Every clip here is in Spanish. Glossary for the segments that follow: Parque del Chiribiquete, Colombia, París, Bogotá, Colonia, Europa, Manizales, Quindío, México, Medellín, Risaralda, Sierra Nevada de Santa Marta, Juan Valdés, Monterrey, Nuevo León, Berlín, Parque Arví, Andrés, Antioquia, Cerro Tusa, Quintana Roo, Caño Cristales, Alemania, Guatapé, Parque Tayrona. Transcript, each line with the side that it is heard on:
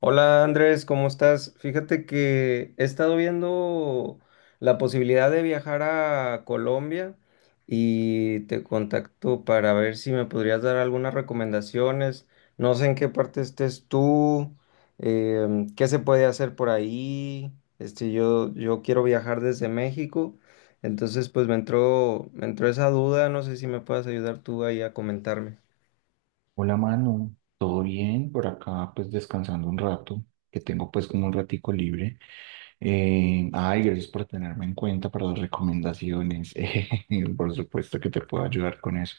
left: Hola Andrés, ¿cómo estás? Fíjate que he estado viendo la posibilidad de viajar a Colombia y te contacto para ver si me podrías dar algunas recomendaciones. No sé en qué parte estés tú, qué se puede hacer por ahí. Yo quiero viajar desde México, entonces pues me entró esa duda, no sé si me puedas ayudar tú ahí a comentarme.
right: Hola Manu, ¿todo bien? Por acá pues descansando un rato, que tengo pues como un ratico libre. Ay, gracias por tenerme en cuenta para las recomendaciones. Por supuesto que te puedo ayudar con eso.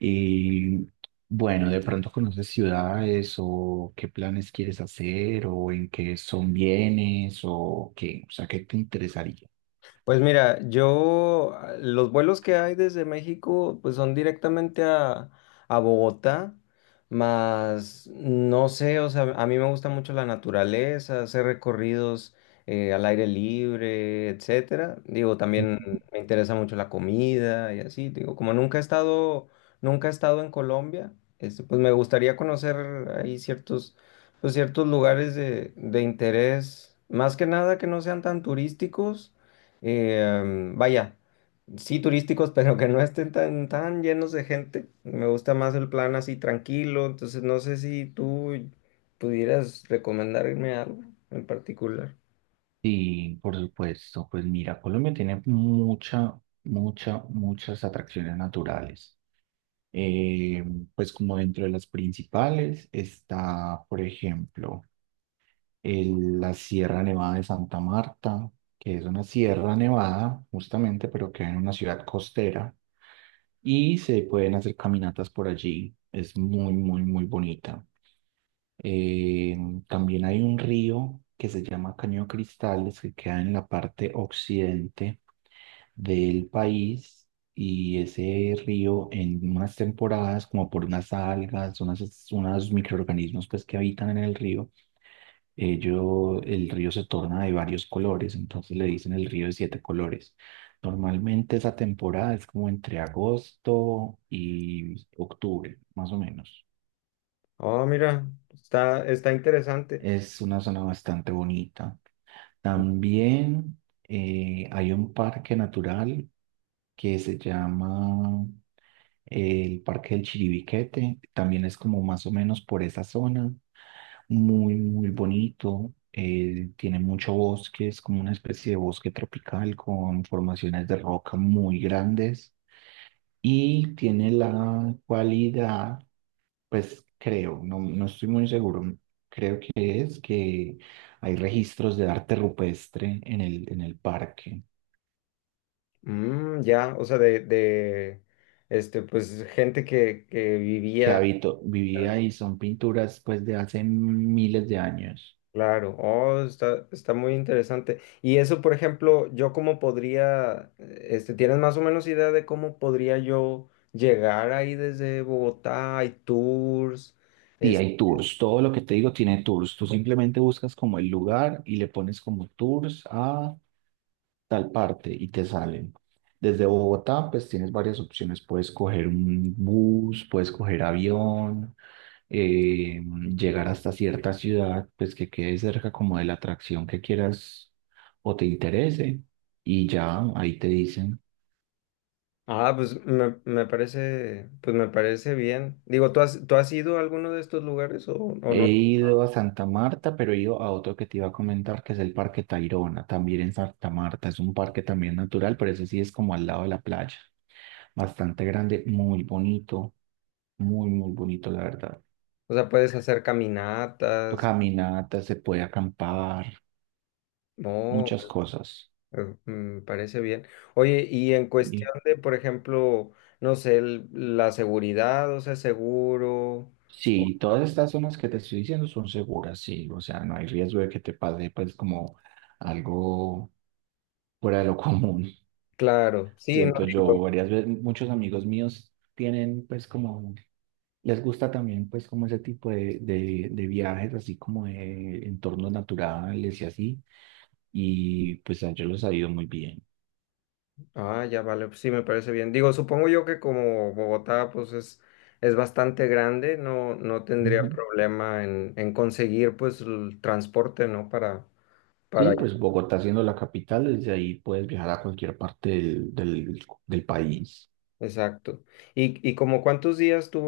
right: Y bueno, de pronto conoces ciudades o qué planes quieres hacer o en qué son bienes o qué, o sea, ¿qué te interesaría?
left: Pues mira, yo los vuelos que hay desde México pues son directamente a Bogotá, más no sé, o sea, a mí me gusta mucho la naturaleza, hacer recorridos al aire libre, etcétera. Digo,
right: Ujú.
left: también me interesa mucho la comida y así. Digo, como nunca he estado en Colombia, pues me gustaría conocer ahí pues, ciertos lugares de interés, más que nada que no sean tan turísticos vaya, sí turísticos, pero que no estén tan llenos de gente. Me gusta más el plan así tranquilo, entonces no sé si tú pudieras recomendarme algo en particular.
right: Sí, por supuesto. Pues mira, Colombia tiene muchas atracciones naturales. Eh, pues como dentro de las principales está, por ejemplo, la Sierra Nevada de Santa Marta, que es una sierra nevada justamente, pero que hay en una ciudad costera y se pueden hacer caminatas por allí. Es muy bonita. Eh, también hay un río que se llama Caño Cristales, que queda en la parte occidente del país, y ese río en unas temporadas, como por unas algas, unos microorganismos pues que habitan en el río, el río se torna de varios colores, entonces le dicen el río de siete colores. Normalmente esa temporada es como entre agosto y octubre, más o menos.
left: Oh, mira, está interesante.
right: Es una zona bastante bonita. También hay un parque natural que se llama el Parque del Chiribiquete, también es como más o menos por esa zona, muy, muy bonito, tiene mucho bosque, es como una especie de bosque tropical con formaciones de roca muy grandes y tiene la cualidad, pues creo, no, no estoy muy seguro, creo que es que hay registros de arte rupestre en en el parque.
left: Mm, ya, o sea, de pues gente que
right: Que
left: vivía.
right: habito, vivía, y son pinturas pues de hace miles de años.
left: Claro, oh, está muy interesante. Y eso, por ejemplo, yo cómo podría, este, ¿tienes más o menos idea de cómo podría yo llegar ahí desde Bogotá? Hay tours.
right: Sí,
left: es-
right: hay tours. Todo lo que te digo tiene tours. Tú simplemente buscas como el lugar y le pones como tours a tal parte y te salen. Desde Bogotá, pues tienes varias opciones. Puedes coger un bus, puedes coger avión, eh, llegar hasta cierta ciudad, pues que quede cerca como de la atracción que quieras o te interese. Y ya ahí te dicen.
left: ah, pues me parece, pues me parece bien. Digo, tú has ido a alguno de estos lugares o
right: He
left: no?
right: ido a Santa Marta, pero he ido a otro que te iba a comentar, que es el Parque Tayrona, también en Santa Marta. Es un parque también natural, pero ese sí es como al lado de la playa. Bastante grande, muy bonito, muy, muy bonito, la verdad.
left: O sea, puedes hacer caminatas.
right: Caminata, se puede acampar,
left: No.
right: muchas cosas.
left: Me parece bien. Oye, y en
right: Y
left: cuestión de, por ejemplo, no sé, la seguridad, o sea, seguro. o-
right: sí, todas estas zonas que te estoy diciendo son seguras, sí. O sea, no hay riesgo de que te pase, pues, como algo fuera de lo común.
left: Claro, sí, no
right: Siento
left: digo.
right: yo, varias veces, muchos amigos míos tienen, pues, como, les gusta también, pues, como ese tipo de de viajes, así como de entornos naturales y así. Y pues a ellos les ha ido muy bien.
left: Ah, ya vale, pues sí, me parece bien. Digo, supongo yo que como Bogotá, es bastante grande, no tendría
right: Ujú.
left: problema en conseguir, pues, el transporte, ¿no?
right: Sí,
left: Para.
right: pues Bogotá siendo la capital, desde ahí puedes viajar a cualquier parte del país.
left: Exacto. Y como cuántos días tú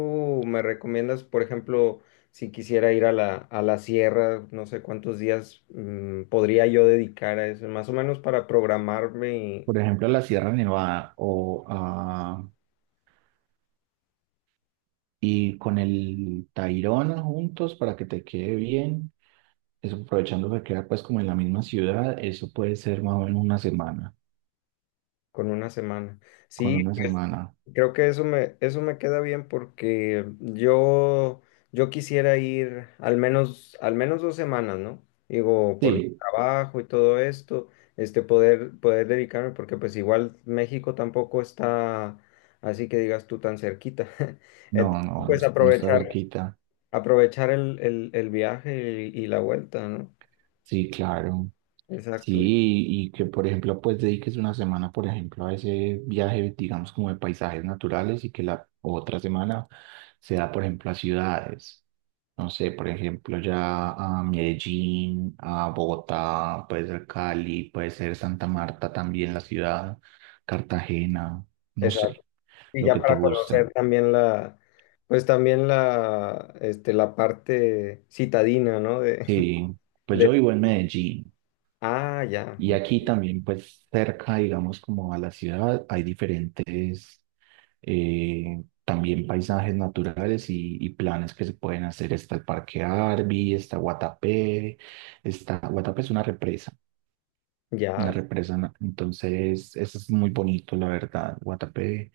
left: me recomiendas, por ejemplo, si quisiera ir a a la sierra, no sé cuántos días podría yo dedicar a eso, más o menos para programarme
right: Por ejemplo, a la Sierra Nevada o a, y con el Tayrona juntos para que te quede bien. Eso aprovechando que queda pues como en la misma ciudad, eso puede ser más o menos una semana.
left: con 1 semana?
right: Con
left: Sí,
right: una semana.
left: creo que eso me queda bien porque yo quisiera ir al menos 2 semanas, ¿no? Digo, por mi
right: Sí,
left: trabajo y todo esto, este, poder dedicarme, porque pues igual México tampoco está así que digas tú tan cerquita.
right: no,
left: Entonces,
right: no,
left: pues
right: no está cerquita.
left: aprovechar el viaje y la vuelta, ¿no?
right: Sí, claro. Sí,
left: Exacto.
right: y que por ejemplo, pues dediques una semana, por ejemplo, a ese viaje, digamos, como de paisajes naturales, y que la otra semana sea, por ejemplo, a ciudades. No sé, por ejemplo, ya a Medellín, a Bogotá, puede ser Cali, puede ser Santa Marta también, la ciudad, Cartagena, no
left: Exacto.
right: sé,
left: Y
right: lo
left: ya
right: que te
left: para conocer
right: gusta.
left: también pues también la, este, la parte citadina, ¿no? De,
right: Sí, pues
left: de,
right: yo vivo en Medellín.
left: ah,
right: Y aquí también, pues cerca, digamos, como a la ciudad, hay diferentes también paisajes naturales y planes que se pueden hacer. Está el Parque Arví, está, Guatapé es una represa,
left: ya,
right: entonces eso es muy bonito, la verdad. Guatapé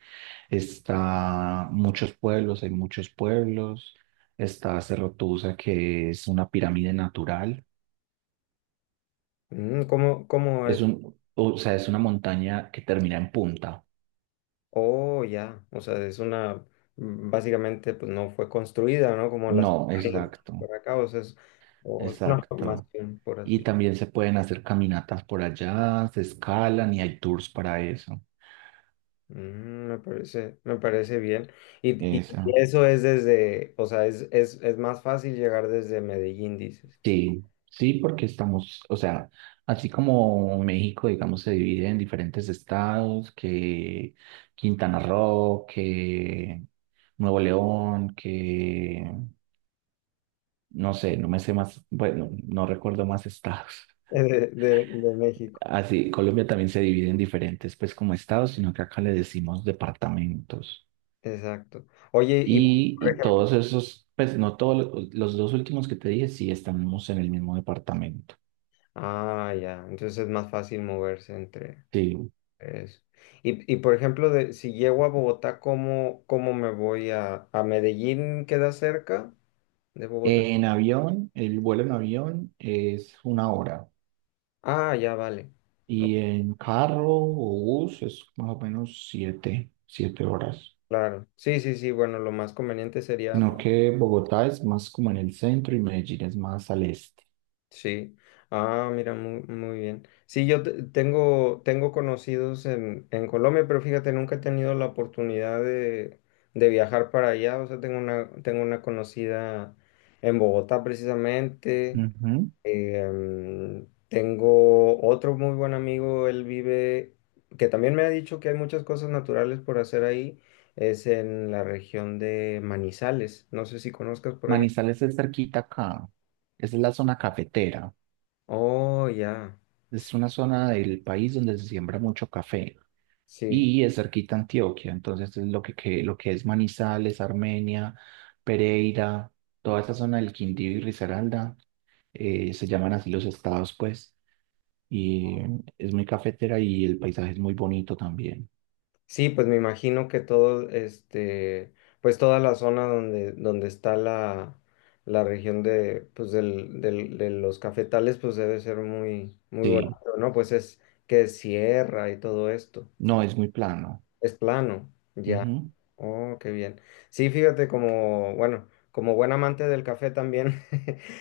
right: está muchos pueblos, hay muchos pueblos. Está Cerro Tusa, que es una pirámide natural.
left: mm, cómo
right: Es
left: es?
right: un, o sea, es una montaña que termina en punta.
left: Oh, ya, o sea, es una, mm, básicamente, pues no fue construida, ¿no? Como las
right: No,
left: pirámides
right: exacto,
left: por acá, o sea, es, o es una
right: exacto.
left: formación, por
right: Y
left: así.
right: también se pueden hacer caminatas por allá, se escalan y hay tours para eso.
left: Mm, me parece bien. Y
right: Eso.
left: eso es desde, o sea, es más fácil llegar desde Medellín, dices,
right: Sí, sí, porque estamos, o sea, así como México, digamos, se divide en diferentes estados, que Quintana Roo, que Nuevo León, que no sé, no me sé más, bueno, no recuerdo más estados.
left: de de México.
right: Así, Colombia también se divide en diferentes, pues como estados, sino que acá le decimos departamentos.
left: Exacto. Oye, y por
right: Y
left: ejemplo,
right: todos esos, pues no todos, los dos últimos que te dije, sí estamos en el mismo departamento.
left: ah, ya, entonces es más fácil moverse entre
right: Sí.
left: eso. Y por ejemplo, de, si llego a Bogotá, cómo me voy a Medellín? ¿Queda cerca de Bogotá?
right: En avión, el vuelo en avión es una hora.
left: Ah, ya, vale.
right: Y
left: Oh,
right: en carro o bus es más o menos siete horas.
left: claro. Sí, sí, sí, bueno, lo más conveniente sería.
right: Sino que Bogotá es más como en el centro y Medellín es más al este.
left: Sí. Ah, mira, muy bien. Sí, yo tengo, tengo conocidos en Colombia, pero fíjate, nunca he tenido la oportunidad de viajar para allá. O sea, tengo una conocida en Bogotá precisamente.
right: Ujú.
left: Tengo otro muy buen amigo, él vive, que también me ha dicho que hay muchas cosas naturales por hacer ahí. Es en la región de Manizales. No sé si conozcas por allá.
right: Manizales es cerquita acá. Esa es la zona cafetera.
left: Oh, ya.
right: Es una zona del país donde se siembra mucho café.
left: Sí.
right: Y es cerquita a Antioquia. Entonces, es lo que, lo que es Manizales, Armenia, Pereira, toda esa zona del Quindío y Risaralda, se llaman así los estados, pues, y es muy cafetera y el paisaje es muy bonito también.
left: Sí, pues me imagino que todo, este, pues toda la zona donde, donde está la región de, pues de los cafetales, pues debe ser muy
right: Sí,
left: bonito, ¿no? Pues es que es sierra y todo esto.
right: no, es muy plano.
left: Es plano, ya.
right: Ujú.
left: Oh, qué bien. Sí, fíjate, como, bueno, como buen amante del café también,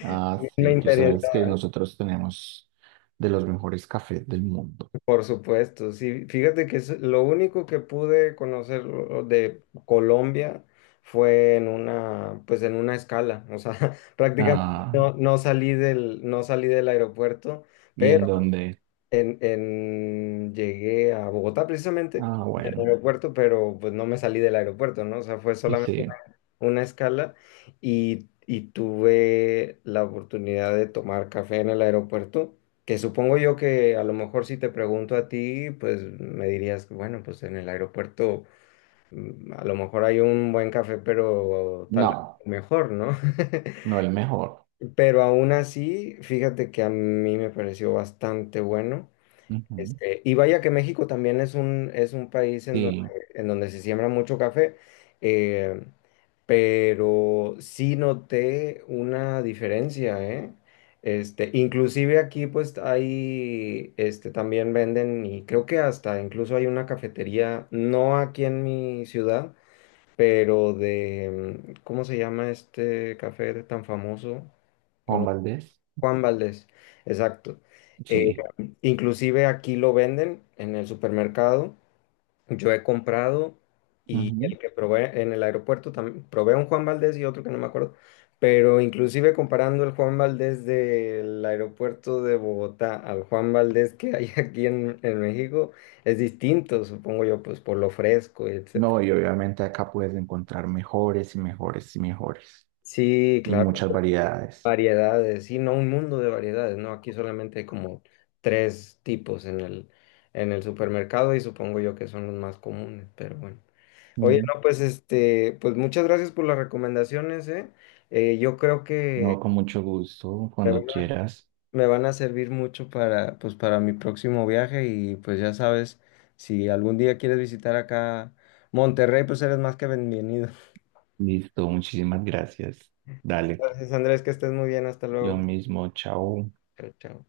right: Ah,
left: me
right: sí, tú
left: interesó.
right: sabes que nosotros tenemos de los mejores cafés del mundo.
left: Por supuesto, sí. Fíjate que es lo único que pude conocer de Colombia fue en una, pues en una escala. O sea, prácticamente
right: Ah,
left: no salí del, no salí del aeropuerto,
right: y en
left: pero
right: donde,
left: llegué a Bogotá precisamente,
right: ah,
left: al
right: bueno,
left: aeropuerto, pero pues no me salí del aeropuerto, ¿no? O sea, fue solamente
right: sí,
left: una escala y tuve la oportunidad de tomar café en el aeropuerto, que supongo yo que a lo mejor si te pregunto a ti, pues me dirías, bueno, pues en el aeropuerto mm, a lo mejor hay un buen café, pero tal vez
right: no,
left: mejor, ¿no?
right: no el mejor.
left: Pero aún así, fíjate que a mí me pareció bastante bueno.
right: Ujú.
left: Este, y vaya que México también es un país
right: Sí,
left: en donde se siembra mucho café. Eh, pero sí noté una diferencia, ¿eh? Este, inclusive aquí pues hay, este, también venden y creo que hasta incluso hay una cafetería, no aquí en mi ciudad, pero de, mm, ¿cómo se llama este café tan famoso?
right: Juan
left: Con
right: Valdés,
left: Juan Valdés, exacto. Eh,
right: sí.
left: inclusive aquí lo venden en el supermercado, yo he comprado, y
right: Ujú.
left: el que probé en el aeropuerto también, probé un Juan Valdez y otro que no me acuerdo, pero inclusive comparando el Juan Valdez del aeropuerto de Bogotá al Juan Valdez que hay aquí en México, es distinto, supongo yo, pues por lo fresco y etcétera.
right: No, y obviamente acá puedes encontrar mejores y mejores y mejores,
left: Sí,
right: y
left: claro,
right: muchas variedades.
left: variedades, sí, no un mundo de variedades, ¿no? Aquí solamente hay como 3 tipos en el supermercado y supongo yo que son los más comunes, pero bueno. Oye,
right: Ujú.
left: no, pues este, pues muchas gracias por las recomendaciones, ¿eh? Yo creo que
right: No, con mucho gusto,
left: me van
right: cuando
left: a,
right: quieras.
left: me van a servir mucho para, pues, para mi próximo viaje y pues ya sabes, si algún día quieres visitar acá Monterrey, pues eres más que bienvenido.
right: Listo, muchísimas gracias. Dale,
left: Gracias, Andrés, que estés muy bien, hasta
right: lo
left: luego.
right: mismo, chao.
left: Chao, chao.